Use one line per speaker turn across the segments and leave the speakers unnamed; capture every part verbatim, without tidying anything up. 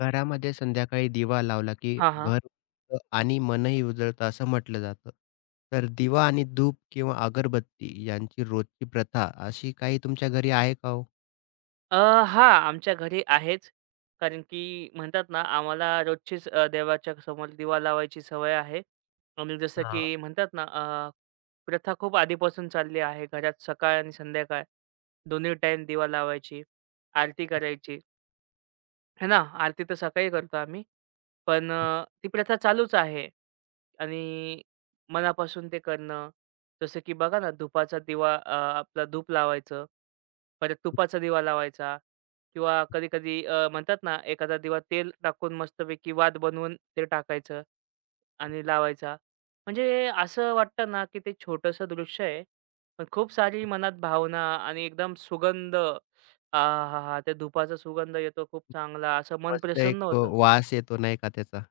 घरामध्ये संध्याकाळी दिवा लावला, की
हां, हां.
घर उजळतं आणि मनही उजळतं असं म्हटलं जातं. तर दिवा आणि धूप किंवा अगरबत्ती यांची रोजची प्रथा अशी काही तुमच्या घरी आहे का हो?
अ, हां, आमच्या घरी आहेच. कारण की म्हणतात ना, आम्हाला रोजचीच अ, देवाच्या समोर दिवा लावायची सवय आहे. आणि जसं
हां.
की म्हणतात ना, अ, प्रथा खूप आधीपासून चालली आहे. घरात सकाळ आणि संध्याकाळ दोन्ही टाईम दिवा लावायची, आरती करायची, है ना. आरती तर सकाळी करतो आम्ही. पण अ, ती प्रथा चालूच आहे आणि मनापासून ते करणं. जसं की बघा ना, धुपाचा दिवा अ, आपला धूप लावायचं. परत तुपाचा दिवा लावायचा किंवा कधी-कधी अ, म्हणतात ना, एखादा दिवा तेल टाकून मस्तपैकी वात बनवून ते टाकायचं आणि लावायचा. म्हणजे असं वाटतं ना, की ते छोटंसं दृश्य आहे. पण खूप सारी मनात भावना आणि एकदम सुगंध आहाहा! त्या धुपाचा सुगंध येतो खूप चांगला. असं मन
मस्त एक
प्रसन्न
अ,
होतं.
वास येतो नाही का त्याचा?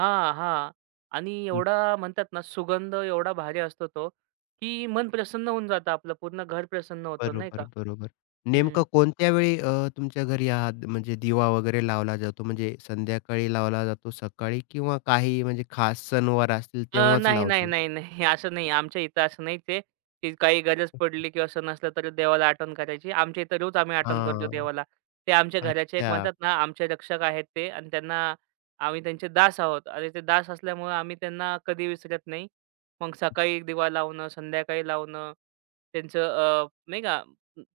हां, हां. आणि
हं,
एवढा म्हणतात ना, सुगंध एवढा भारी असतो तो, की मन प्रसन्न होऊन जातं आपलं. पूर्ण घर प्रसन्न होतं, नाही
बरोबर,
का?
बरोबर.
हं.
नेमकं कोणत्या वेळी अ, तुमच्या घरी हा द- म्हणजे दिवा वगैरे लावला जातो? म्हणजे संध्याकाळी लावला जातो, सकाळी किंवा काही म्हणजे खास सणवार असतील
अ,
तेव्हाच
नाही, नाही,
लावतो?
नाही, नाही. असं नाही. आमच्या इथं असं नाहीच आहे, की काही गरज पडली किंवा सण असला तर देवाला आठवण करायची. आमच्या इथं रोज आम्ही आठवण करतो
हां,
देवाला. ते आमच्या घराचे एक
अच्छा.
म्हणतात ना, आमचे रक्षक आहेत ते आणि त्यांना आम्ही त्यांचे दास आहोत आणि ते दास असल्यामुळं आम्ही त्यांना कधी विसरत नाही. मग सकाळी दिवा लावणं, संध्याकाळी लावणं, त्यांचं अ, नाही का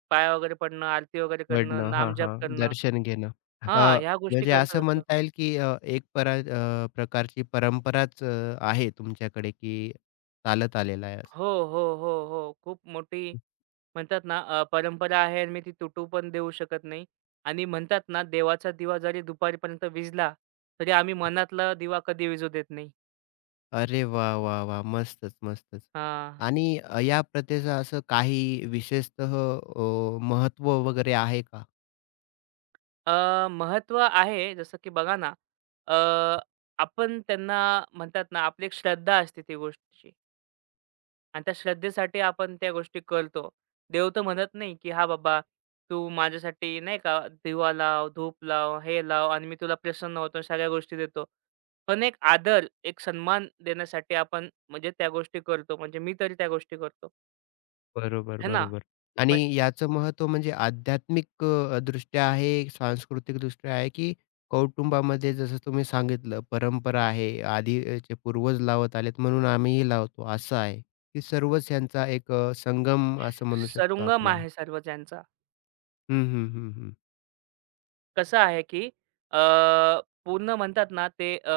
पाया वगैरे पडणं, आरती वगैरे करणं,
घडणं. हां,
नामजप
हां.
करणं
दर्शन घेणं. अ,
हां, ह्या गोष्टी
म्हणजे
करतच
असं
असतो.
म्हणता येईल की अ, एक परा अ, प्रकारची परंपराच अ, आहे तुमच्याकडे की चालत आलेला आहे. असं.
हो, हो, हो, हो. खूप मोठी म्हणतात ना अ, परंपरा आहे आणि मी ती तुटू पण देऊ शकत नाही आणि म्हणतात ना देवाचा दिवा जरी दुपारपर्यंत विजला तरी आम्ही मनातला दिवा कधी विझू देत नाही.
अरे वा, वा, वाह! मस्तच, मस्तच.
हां.
आणि अ, या प्रथेचं असं काही विशेषतः अ, महत्त्व वगैरे आहे का?
अ, आहे जसं की बघा ना, अ, आपण त्यांना म्हणतात ना आपली एक श्रद्धा असते ती गोष्टीची. आणि त्या श्रद्धेसाठी आपण त्या गोष्टी करतो. देव तर म्हणत नाही, की "हा बाबा, तू माझ्यासाठी नाही का दिवा लाव, धूप लाव, हे लाव आणि मी तुला प्रसन्न होतो, सगळ्या गोष्टी देतो." पण एक आदर, एक सन्मान देण्यासाठी आपण म्हणजे त्या गोष्टी करतो. म्हणजे मी तरी त्या गोष्टी करतो.
बरोबर,
है ना?
बरोबर. आणि
मग
याचं महत्त्व म्हणजे आध्यात्मिक अ, दृष्ट्या आहे, सांस्कृतिकदृष्ट्या आहे, की कौटुंबामध्ये जसं तुम्ही सांगितलं परंपरा आहे, आधीचे पूर्वज लावत आलेत म्हणून आम्हीही लावतो असं आहे, की सर्वच यांचा एक अ, संगम असं म्हणू शकतो
सर्वंगम
आपण.
आहे सर्व ज्यांचा.
हं, हं, हं, हं.
कसं आहे, की अ, पूर्ण म्हणतात ना ते अ,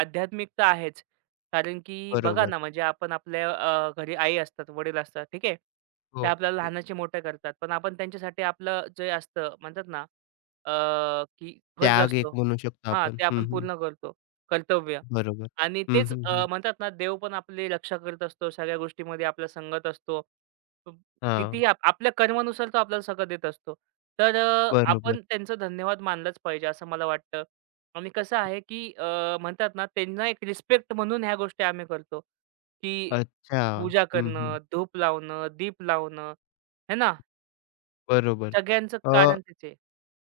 आध्यात्मिक तर आहेच. कारण की बघा
बरोबर.
ना, म्हणजे आपण आपल्या अ, घरी आई असतात, वडील असतात, ठीक आहे.
हो,
ते
हो,
आपल्याला
हो.
लहानाचे मोठे करतात. पण आपण त्यांच्यासाठी आपलं जे असतं म्हणतात ना, अ, की फर्ज
त्याग एक
असतो
म्हणू शकतो
हां,
आपण.
ते
हं,
आपण
हं.
पूर्ण करतो, कर्तव्य.
बरोबर.
आणि
हं,
तेच
हं,
अ,
हं.
म्हणतात ना, देव पण आपली रक्षा करत असतो, सगळ्या गोष्टीमध्ये आपला संगत असतो.
हां.
कितीही आपल्या कर्मानुसार तो आपल्याला सगळं देत असतो. तर अ,
बरोबर.
आपण त्यांचा धन्यवाद मानलाच पाहिजे असं मला वाटतं. आणि कसं आहे, की अ, म्हणतात ना त्यांना एक रिस्पेक्ट म्हणून ह्या गोष्टी आम्ही करतो, की
अच्छा.
पूजा
हं, हं.
करणं, धूप लावणं, दीप लावणं, आहे ना.
बरोबर.
सगळ्यांचं कारण तेच आहे.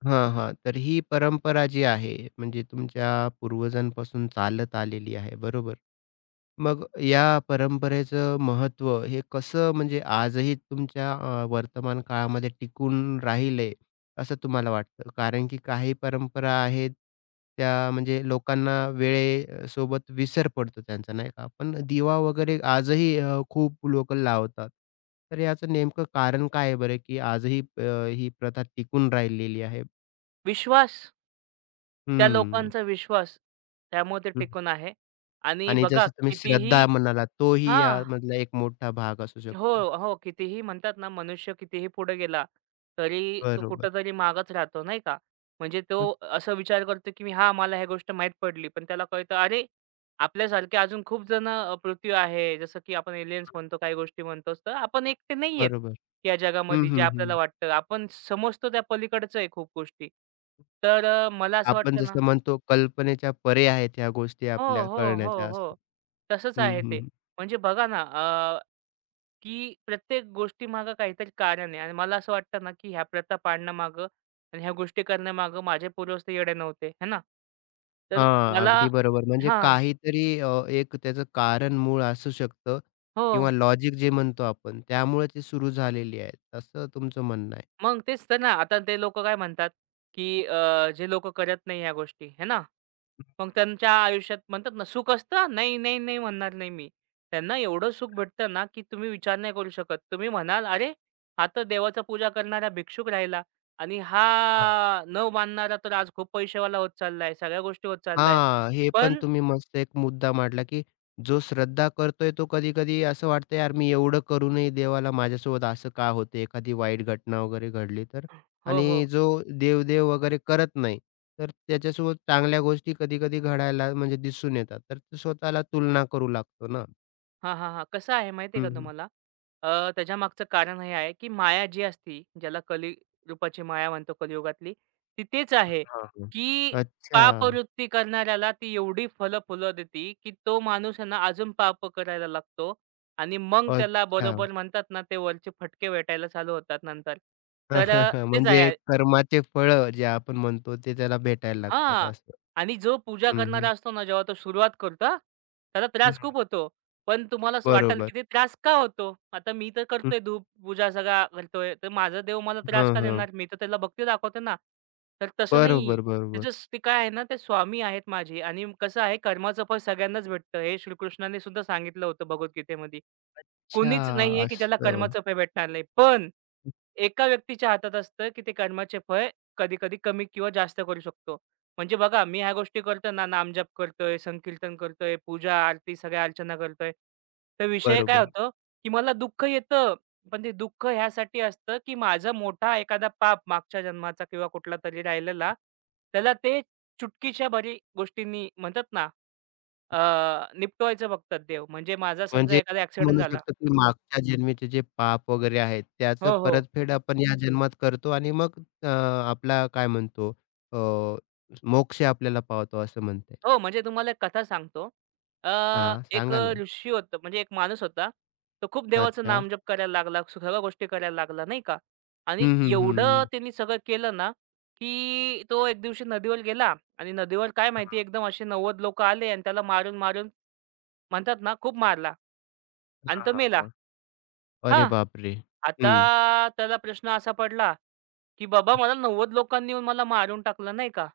हां, हां. तर ही परंपरा जी आहे, म्हणजे तुमच्या पूर्वजांपासून चालत आलेली आहे, बरोबर. मग या परंपरेचं महत्त्व हे कसं म्हणजे आजही तुमच्या अ, वर्तमान काळामध्ये टिकून राहिलंय, असं तुम्हाला वाटतं? कारण की काही परंपरा आहेत, त्या म्हणजे लोकांना वेळेसोबत विसर पडतो त्यांचा, नाही का? पण दिवा वगैरे आजही अ, खूप लोकं लावतात. तर याचं नेमकं कारण काय आहे बरं, की आजही अ, ही प्रथा टिकून राहिलेली आहे?
विश्वास. त्या
हम्म.
लोकांचा विश्वास. त्यामुळे ते
हं.
टिकून आहे. आणि
आणि
बघा
जसं तुम्ही श्रद्धा
कितीही
म्हणालात, तोही
हां.
यामधला एक मोठा भाग असू
हो,
शकतो.
हो. कितीही म्हणतात ना, मनुष्य कितीही पुढे गेला, तरी तो
बरोबर.
कुठेतरी मागच राहतो, नाही का? म्हणजे तो
हं,
असा विचार करतो, की हां, मला ह्या गोष्ट माहीत पडली. पण त्याला कळतं, अरे, आपल्यासारखे अजून खूप जण अ, पृथ्वी आहे. जसं की आपण एलियन्स म्हणतो, काही गोष्टी म्हणतो. तर आपण एकटे नाही आहेत
बरोबर.
या
हं,
जगामध्ये, जे
हं, हं.
आपल्याला वाटतं. आपण समजतो त्या पलीकडचं आहे खूप गोष्टी. तर अ, मला असं
आपण
वाटतं ना
जसं म्हणतो कल्पनेच्या परे आहेत ह्या गोष्टी
हो,
आपल्या
हो, हो,
कळण्याच्या
हो.
असतात.
तसंच
हं,
आहे
हं.
ते.
हं.
म्हणजे बघा ना, की प्रत्येक गोष्टीमागं काहीतरी कारण आहे आणि मला असं वाटतं ना, की ह्या प्रथा पाडण्यामागं आणि ह्या गोष्टी करण्यामागं माझे पूर्वज तर येडे नव्हते, है ना? तर
हां,
मला
अगदी बरोबर. म्हणजे
हां.
काहीतरी अ, एक त्याचं कारण मूळ असू शकतं
हो.
किंवा लॉजिक जे म्हणतो आपण त्यामुळे ती सुरू झालेली आहे, असं तुमचं म्हणणं आहे.
मग तेच तर ना. आता ते लोकं काय म्हणतात, की अ, जे लोकं करत नाही ह्या गोष्टी, है ना? मग त्यांच्या आयुष्यात म्हणतात ना, सुख असतं? "नाही, नाही, नाही" म्हणणार नाही मी. त्यांना एवढं सुख भेटतं ना, की तुम्ही विचार नाही करू शकत. तुम्ही म्हणाल, "अरे, हा तर देवाचा पूजा करणारा भिक्षुक राहिला आणि हा न मानणारा तर आज खूप पैसेवाला होत चाललाय, सगळ्या गोष्टी होत चाललाय."
हां, हे पण
पण
तुम्ही मस्त एक मुद्दा मांडला, की जो श्रद्धा करतोय तो कधी-कधी असं वाटतं, "यार, मी एवढं करूनही देवाला माझ्यासोबत असं का होते?" एखादी वाईट घटना वगैरे घडली तर.
हो, हो.
आणि जो देव-देव वगैरे करत नाही, तर त्याच्यासोबत चांगल्या गोष्टी कधी-कधी घडायला म्हणजे दिसून येतात. तर तो स्वतःला तुलना करू लागतो ना.
हां, हां, हां. कसं आहे माहिती आहे
हं,
का
हं.
तुम्हाला? अ, त्याच्यामागचं कारण हे आहे, की माया जी असती, ज्याला कली रूपाची माया म्हणतो कलियुगातली, ती तेच आहे,
हां, हां.
की
अच्छा,
पापवृत्ती करणाऱ्याला ती एवढी फळं-फुलं देते, की तो माणूस आहे ना अजून पाप करायला लागतो आणि मग त्याला
अच्छा.
बरोबर म्हणतात ना, ते वरचे फटके भेटायला चालू होतात नंतर. तर अ, तेच
म्हणजे
आहे
कर्माचे फळं जे आपण म्हणतो, ते त्याला भेटायला लागतात
हां.
असं.
आणि जो पूजा
हं,
करणारा
हं.
असतो ना, जेव्हा तो सुरुवात करतो हां, त्याला
हं,
त्रास खूप होतो. पण तुम्हाला असं वाटेल,
बरोबर.
की ते त्रास का होतो? आता मी तर करतोय धूप, पूजा सगळा करतोय, तर माझा देव मला त्रास
हं,
का
हं.
देणार? मी तर त्याला भक्ती दाखवतो ना. तर तसं नाही.
बरोबर, बरोबर.
त्याचं स ते काय आहे ना, ते स्वामी आहेत माझे आणि कसं आहे कर्माचं फळ सगळ्यांनाच भेटतं. हे श्रीकृष्णाने सुद्धा सांगितलं होतं भगवद्गीतेमध्ये.
अच्छा
कोणीच नाहीये, की ज्याला
असं.
कर्माचं फळ भेटणार नाही. पण एका व्यक्तीच्या हातात असतं, की ते कर्माचे फळ कधी-कधी कमी किंवा जास्त करू शकतो. म्हणजे बघा, मी ह्या गोष्टी करताना नामजप करतोय, संकीर्तन करतोय, पूजा, आरती सगळ्या अर्चना करतोय. तर विषय काय
बरोबर.
होतो, की मला दुःख येतं, पण ते दुःख ह्यासाठी असतं, की माझा मोठा एखादा पाप मागच्या जन्माचा किंवा कुठला तरी राहिलेला, त्याला ते चुटकीच्या भरी गोष्टींनी म्हणतात ना, अ, निपटवायचं बघतात देव. म्हणजे माझा समजा
म्हणजे
एखादा
असं
ॲक्सिडेंट
म्हणू
झाला
शकतो, की मागच्या जन्मीचे जे पाप वगैरे आहेत, त्याचं
हो, हो.
परतफेड आपण या जन्मात करतो आणि मग अ, आपला काय म्हणतो अ, मोक्ष आपल्याला पावतो असं म्हणताय.
हो, म्हणजे तुम्हाला एक कथा सांगतो. अ,
हां,
एक अ,
सांगा ना.
ऋषी होतं म्हणजे एक माणूस होता. तो खूप देवाचं
अच्छा.
नामजप करायला लागला, सगळ्या गोष्टी करायला लागला, नाही का? आणि
हं, हं, हं,
एवढं
हं.
त्यांनी सगळं केलं ना, की तो एक दिवशी नदीवर गेला आणि नदीवर काय माहिती
हां,
एकदम असे नव्वद लोकं आले आणि त्याला मारून-मारून म्हणतात ना, खूप मारला आणि
हां,
तो
हां,
मेला.
हां. अरे
हां,
बापरे!
आता
हं.
त्याला प्रश्न असा पडला, की बाबा मला नव्वद लोकांनी येऊन मला मारून टाकलं, नाही का?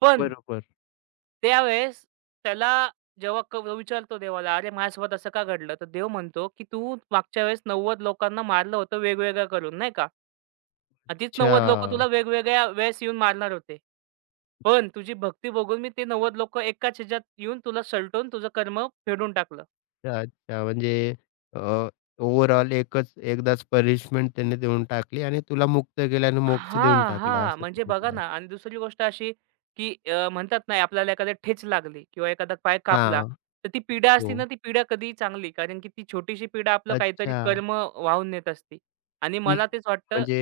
पण
बरोबर.
त्यावेळेस त्याला जेव्हा क विचारतो देवाला, "अरे माझ्यासोबत असं का घडलं?" तर देव म्हणतो, की "तू मागच्या वेळेस नव्वद लोकांना मारलं होतं वेगवेगळं करून नाही का? आणि तीच नव्वद लोकं तुला
अच्छा.
वेगवेगळ्या वेळेस येऊन मारणार होते. पण तुझी भक्ती बघून मी ते नव्वद लोकं एकाच ह्याच्यात येऊन तुला सलटून तुझं कर्म फेडून टाकलं."
अच्छा. म्हणजे अ, ओव्हरऑल एकच एकदाच पनिशमेंट त्यांनी देऊन टाकली आणि तुला मुक्त केलं आणि मोक्ष देऊन
हां,
टाकला
हां.
असं
म्हणजे बघा
सांगितलं.
ना आणि दुसरी गोष्ट अशी, की अ, म्हणतात ना आपल्याला एखाद्या ठेच लागली किंवा एखादा पाय कापला,
हां.
तर ती पीडा असते
हो.
ना, ती पीडा कधीही चांगली. कारण की ती छोटीशी पीडा आपलं काहीतरी
अच्छा.
कर्म वाहून नेत असते. आणि
हं.
मला तेच वाटतं
म्हणजे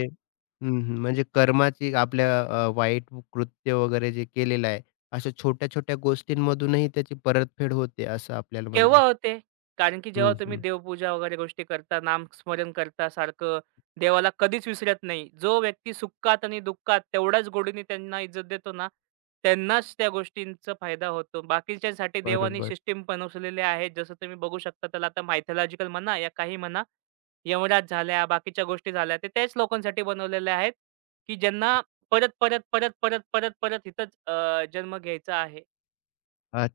हं, हं. म्हणजे कर्माची आपल्या अ, वाईट कृत्य वगैरे जे केलेलं आहे, अशा छोट्या-छोट्या गोष्टींमधूनही त्याची परतफेड होते असं आपल्याला
केव्हा
म्हणजे
होते? कारण की जेव्हा
हं,
तुम्ही
हं.
देवपूजा वगैरे गोष्टी करता, नामस्मरण करता सारखं, देवाला कधीच विसरत नाही. जो व्यक्ती सुखात आणि दुःखात तेवढ्याच गोडीने त्यांना इज्जत देतो ना, त्यांनाच त्या गोष्टींचा फायदा होतो. बाकीच्यांसाठी देवानी
बरोबर.
सिस्टम बनवलेल्या आहेत. जसं तुम्ही बघू शकता त्याला आता मायथॉलॉजिकल म्हणा या काही म्हणा, यमराज झाल्या, बाकीच्या गोष्टी झाल्या, ते त्याच लोकांसाठी बनवलेल्या आहेत, की ज्यांना परत, परत, परत, परत, परत, परत इथंच अ, जन्म घ्यायचा आहे
अ,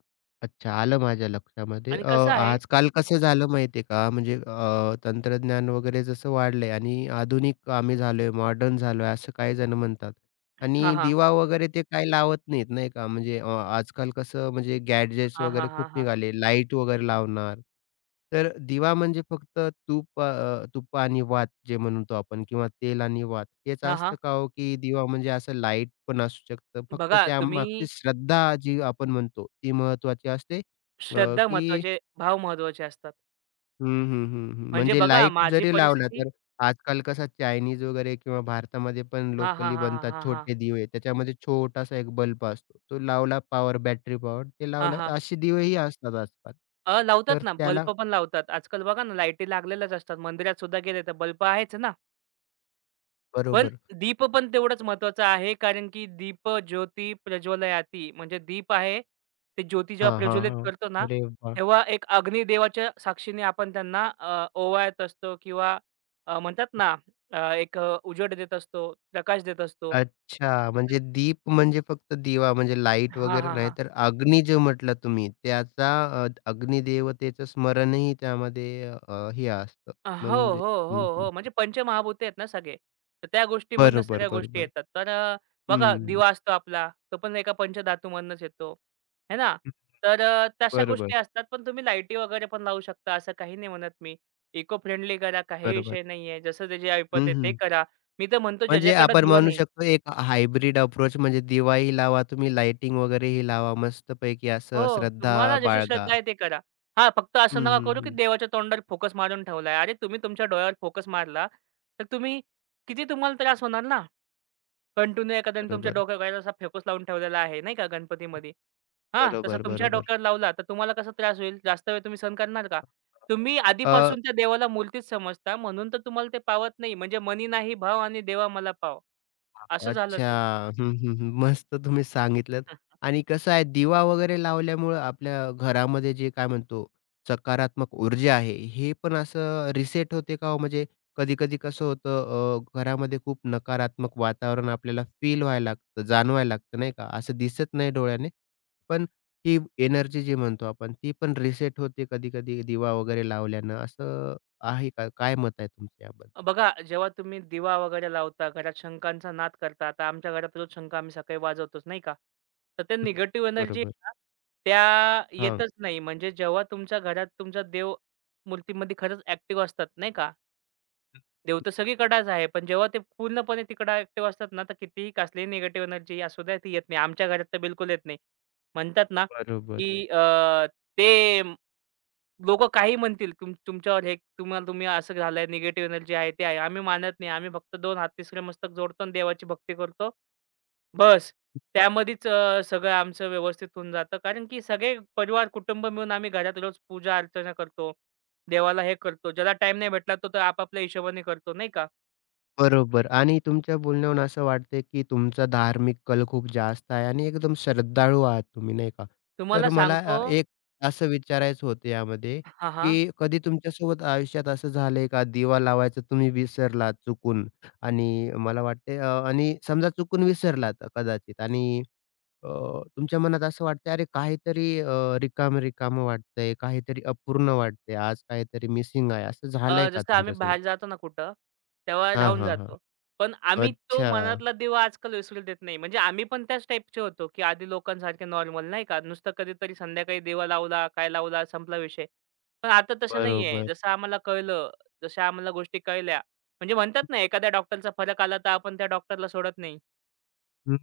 अच्छा आलं माझ्या लक्षामध्ये.
आणि
अ,
कसं आहे
आजकाल कसं झालं माहिती आहे का? म्हणजे अ, तंत्रज्ञान वगैरे जसं वाढलंय आणि आधुनिक आम्ही झालोय, मॉडर्न झालोय असं काही जण म्हणतात.
हां,
आणि
हां.
दिवा वगैरे ते काही लावत नाहीत, नाही का? म्हणजे अ, आजकाल कसं म्हणजे गॅडजेट्स
हां, हां,
वगैरे खूप
हां, हां.
निघाले, लाईट वगैरे लावणार. तर दिवा म्हणजे फक्त तूप अ, तूप आणि वात जे म्हणतो आपण किंवा तेल आणि वात हेच
हां, हां.
असतं का हो, की दिवा म्हणजे असं लाईट पण असू शकतं? फक्त
बघा
त्यामागची
तुम्ही
श्रद्धा जी आपण म्हणतो, ती महत्त्वाची असते, अ,
श्रद्धा
की
महत्त्वाचे, भाव महत्त्वाचे असतात.
हं, हं, हं, हं.
म्हणजे
म्हणजे
बघा
लाईट
माझी
जरी लावला
परिस्थिती
तर आजकाल कसा चायनीज वगैरे किंवा भारतामध्ये पण
हां, हां,
लोकली
हां,
बनतात
हां, हां,
छोटे दिवे. त्याच्यामध्ये छोटासा एक बल्ब असतो. तो लावला पॉवर बॅटरी पॉवर ते
हां,
लावला
हां.
असे दिवेही असतात आजकाल.
अ, लावतात
तर
ना
त्याला
बल्ब पण लावतात. आजकाल बघा ना लाईटी लागलेल्याच असतात. मंदिरात सुद्धा गेले तर बल्ब आहेच ना. पण
बरोबर.
दीप पण तेवढंच महत्वाचं आहे, कारण की दीप ज्योती प्रज्वलयाती म्हणजे दीप आहे, ते ज्योती जेव्हा
हां, हां,
प्रज्वलित
हां.
करतो ना,
अरे वाह!
तेव्हा एक अग्निदेवाच्या साक्षीने आपण त्यांना अ, ओवाळत असतो किंवा अ, म्हणतात ना, अ, एक अ, उजेड देत असतो, प्रकाश देत असतो.
अच्छा.
तर
म्हणजे दीप म्हणजे फक्त दिवा म्हणजे लाईट
हां,
वगैरे
हां,
नाही
हां.
तर अग्नी जे म्हटलं तुम्ही त्याचा अ, अग्निदेवतेचं स्मरणही त्यामध्ये अ, हे असतं
अ, हो,
म्हणजे
हो, हो,
हं, हं.
हो. म्हणजे पंचमहाभूते आहेत ना सगळे. तर त्या गोष्टीमधनं
बरोबर,
सगळ्या गोष्टी
बरोबर.
येतात. तर अ, बघा
हं.
दिवा असतो आपला, तो पण एका पंचधातूमधनंच येतो, है ना?
हं.
तर अ, तशा
बरोबर,
गोष्टी असतात. पण तुम्ही लाईटी वगैरे पण लावू शकता, असं काही नाही म्हणत मी. इको फ्रेंडली करा, काही
बरोबर.
विषय नाही जसं जे जे ऐपत
हं,
आहे ते
हं.
करा. मी तर म्हणतो
म्हणजे
ज्याच्याकडे
आपण
दिवा
म्हणू
नाही
शकतो एक हायब्रिड अप्रोच म्हणजे दिवाही लावा तुम्ही, लाइटिंग वगैरेही लावा मस्तपैकी असं
हो,
श्रद्धा
तुम्हाला जशी
बाळगा.
श्रद्धा आहे ते करा. हां, फक्त
हं,
असं नका
हं,
करू, की
हं.
देवाच्या तोंडावर फोकस मारून ठेवलाय. अरे, तुम्ही तुमच्या डोळ्यावर फोकस मारला, तर तुम्ही किती तुम्हाला त्रास होणार ना. कंटिन्यू एखाद्याने तुमच्या
बरोबर,
डोक्यावर असा फेकूस लावून ठेवलेला आहे, नाही का गणपतीमध्ये. हां, तसा
बरोबर,
तुमच्या
बरोबर.
डोक्यावर लावला, तर तुम्हाला कसा त्रास होईल? जास्त वेळ तुम्ही सहन करणार का? तुम्ही आधीपासून त्या देवाला मूर्तीच समजता, म्हणून तर तुम्हाला ते पावत नाही. म्हणजे मनी नाही भाव आणि देवा मला पाव, असं झालं
अच्छा.
ते.
हं, हं, हं. मस्त तुम्ही सांगितलंत आणि कसं आहे दिवा वगैरे लावल्यामुळं आपल्या घरामध्ये जे काय म्हणतो सकारात्मक ऊर्जा आहे, हे पण असं रिसेट होते का हो? म्हणजे कधी-कधी कसं होतं अ, घरामध्ये खूप नकारात्मक वातावरण आपल्याला फील व्हायला लागतं, जाणवायला लागतं नाही का? असं दिसत नाही डोळ्याने, पण ती एनर्जी जी म्हणतो आपण ती पण रिसेट होते कधी-कधी दिवा वगैरे लावल्यानं असं आहे का? काय मत आहे तुमचं याबद्दल?
बघा, जेव्हा तुम्ही दिवा वगैरे लावता, घरात शंखांचा नाद करता. आता आमच्या घरात रोज शंख आम्ही सकाळी वाजवतोच, नाही का. तर ते
हं.
निगेटिव्ह एनर्जी
बरोबर.
त्या
हां.
येतच नाही. म्हणजे जेव्हा तुमच्या घरात तुमचा देव मूर्तीमध्ये खरंच ॲक्टिव्ह असतात, नाही का. देव तर सगळीकडेच आहे. पण जेव्हा ते पूर्णपणे तिकडे ॲक्टिव्ह असतात ना, तर कितीही कसलीही निगेटिव्ह एनर्जी असू द्या, ती येत नाही. आमच्या घरात तर बिलकुल येत नाही. म्हणतात ना,
बरोबर.
की अ, ते लोकं काही म्हणतील, तुम तुमच्यावर हे तुम्हाला तुम्ही असं झालंय, निगेटिव्ह एनर्जी आहे, ते आहे. आम्ही मानत नाही. आम्ही फक्त दोन हात तिसरे मस्तक जोडतो आणि देवाची भक्ती करतो. बस. त्यामध्येच अ, सगळं आमचं व्यवस्थित होऊन जातं. कारण की सगळे परिवार, कुटुंब मिळून आम्ही घरात रोज पूजा अर्चना करतो. देवाला हे करतो. ज्याला टाईम नाही भेटला, तो तर आपापल्या हिशोबाने करतो, नाही का?
बरोबर आणि तुमच्या बोलण्यावरून असं वाटतंय, की तुमचा धार्मिक कल खूप जास्त आहे आणि एकदम श्रद्धाळू आहात तुम्ही, नाही का? तर
तुम्हाला
मला
सांगतो
अ, एक असं विचारायचं होतं यामध्ये,
हां, हां.
की कधी तुमच्यासोबत आयुष्यात असं झालंय का दिवा लावायचं तुम्ही विसरलात चुकून आणि मला वाटतंय अ, आणि समजा चुकून विसरलात कदाचित आणि अ, तुमच्या मनात असं वाटतंय, "अरे काहीतरी अ, रिकामं-रिकामं वाटतंय, काहीतरी अपूर्ण वाटतंय, आज काहीतरी मिसिंग आहे." असं झालंय
अ,
का
जसं आम्ही
तुमच्यासोबत?
बाहेर जातो ना कुठं, तेव्हा
हां,
राहून
हां, हां.
जातो. पण आम्ही तो
अच्छा.
मनातला दिवा आजकाल विसरू देत नाही. म्हणजे आम्ही पण त्याच टाईपचे होतो, की आधी लोकांसारखे नॉर्मल नाही का, नुसतं कधीतरी संध्याकाळी दिवा लावला, काय लावला, संपला विषय. पण आता तसं नाहीये.
बरोबर.
जसं आम्हाला कळलं, जशा आम्हाला गोष्टी कळल्या, म्हणजे म्हणतात ना एखाद्या डॉक्टरचा फरक आला, तर आपण त्या डॉक्टरला सोडत नाही.
हं.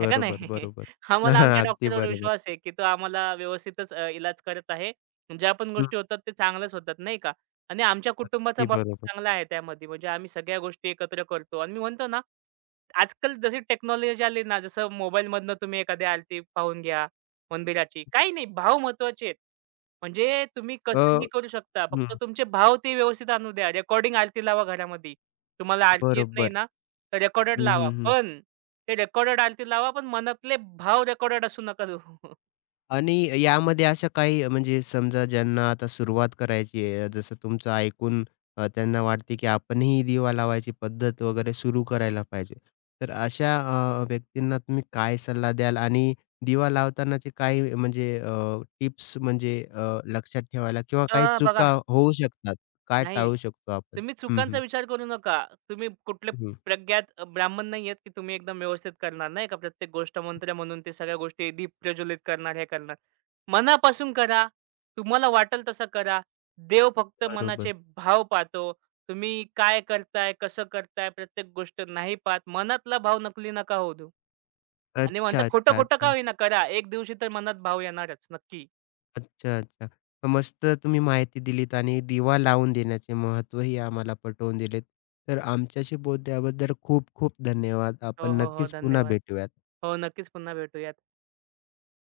आहे का नाही?
बरोबर.
आम्हाला आमच्या
अगदी
डॉक्टरवर
बरोबर.
विश्वास आहे, की तो आम्हाला व्यवस्थितच अ, इलाज करत आहे. ज्या पण
हं.
गोष्टी होतात ते चांगल्याच होतात नाही का? आणि आमच्या कुटुंबाचा
अगदी बरोबर.
भरोसा चांगला आहे त्यामध्ये. म्हणजे आम्ही सगळ्या गोष्टी एकत्र करतो आणि मी म्हणतो ना, आजकाल जशी टेक्नॉलॉजी आली ना, जसं मोबाईलमधनं तुम्ही एखादी आरती पाहून घ्या मंदिराची. काही नाही भाव महत्त्वाचे आहेत. म्हणजे तुम्ही
अ,
कसंही करू शकता.
हं.
फक्त तुमचे भाव ते व्यवस्थित आणू द्या. रेकॉर्डिंग आरती लावा घरामध्ये. तुम्हाला आरती येत नाही
बरोबर.
ना, तर रेकॉर्डेड
हं,
लावा.
हं, हं.
पण ते रेकॉर्डेड आरती लावा, पण मनातले भाव रेकॉर्डेड असू नका देऊ.
आणि यामध्ये अशा काही म्हणजे समजा ज्यांना आता सुरुवात करायची आहे, जसं तुमचं ऐकून अ, त्यांना वाटते की आपणही दिवा लावायची पद्धत वगैरे सुरू करायला पाहिजे. तर अशा अ, व्यक्तींना तुम्ही काय सल्ला द्याल? आणि दिवा लावतानाचे काही म्हणजे टिप्स म्हणजे अ, लक्षात ठेवायला किंवा काही
अ, बघा.
चुका होऊ शकतात, काय
नाही.
टाळू शकतो आपण?
तुम्ही
हं,
चुकांचा
हं.
विचार करू नका. तुम्ही कुठले
हं.
प्रज्ञात अ, ब्राह्मण नाही आहेत, की तुम्ही एकदम व्यवस्थित करणार नाही का प्रत्येक गोष्ट मंत्र म्हणून ते सगळ्या गोष्टी दीप प्रज्वलित करणार, हे करणार. मनापासून करा. तुम्हाला वाटेल तसं करा. देव फक्त मनाचे
बरोबर.
भाव पाहतो. तुम्ही काय करताय, कसं करताय प्रत्येक गोष्ट नाही पाहत. मनातला भाव नकली नका होऊ देऊ. आणि म्हणतात
अच्छा, अच्छा,
खोटं-खोटं का
अच्छा.
होईना करा. एक दिवशी तर मनात भाव येणारच नक्की.
अच्छा, अच्छा. अ, मस्त तुम्ही माहिती दिलीत आणि दिवा लावून देण्याचे महत्त्वही आम्हाला पटवून दिलेत. तर आमच्याशी बोलल्याबद्दल खूप खूप धन्यवाद.
हो,
आपण
हो, हो.
नक्कीच पुन्हा
धन्यवाद.
भेटूयात.
हो, नक्कीच पुन्हा भेटूयात.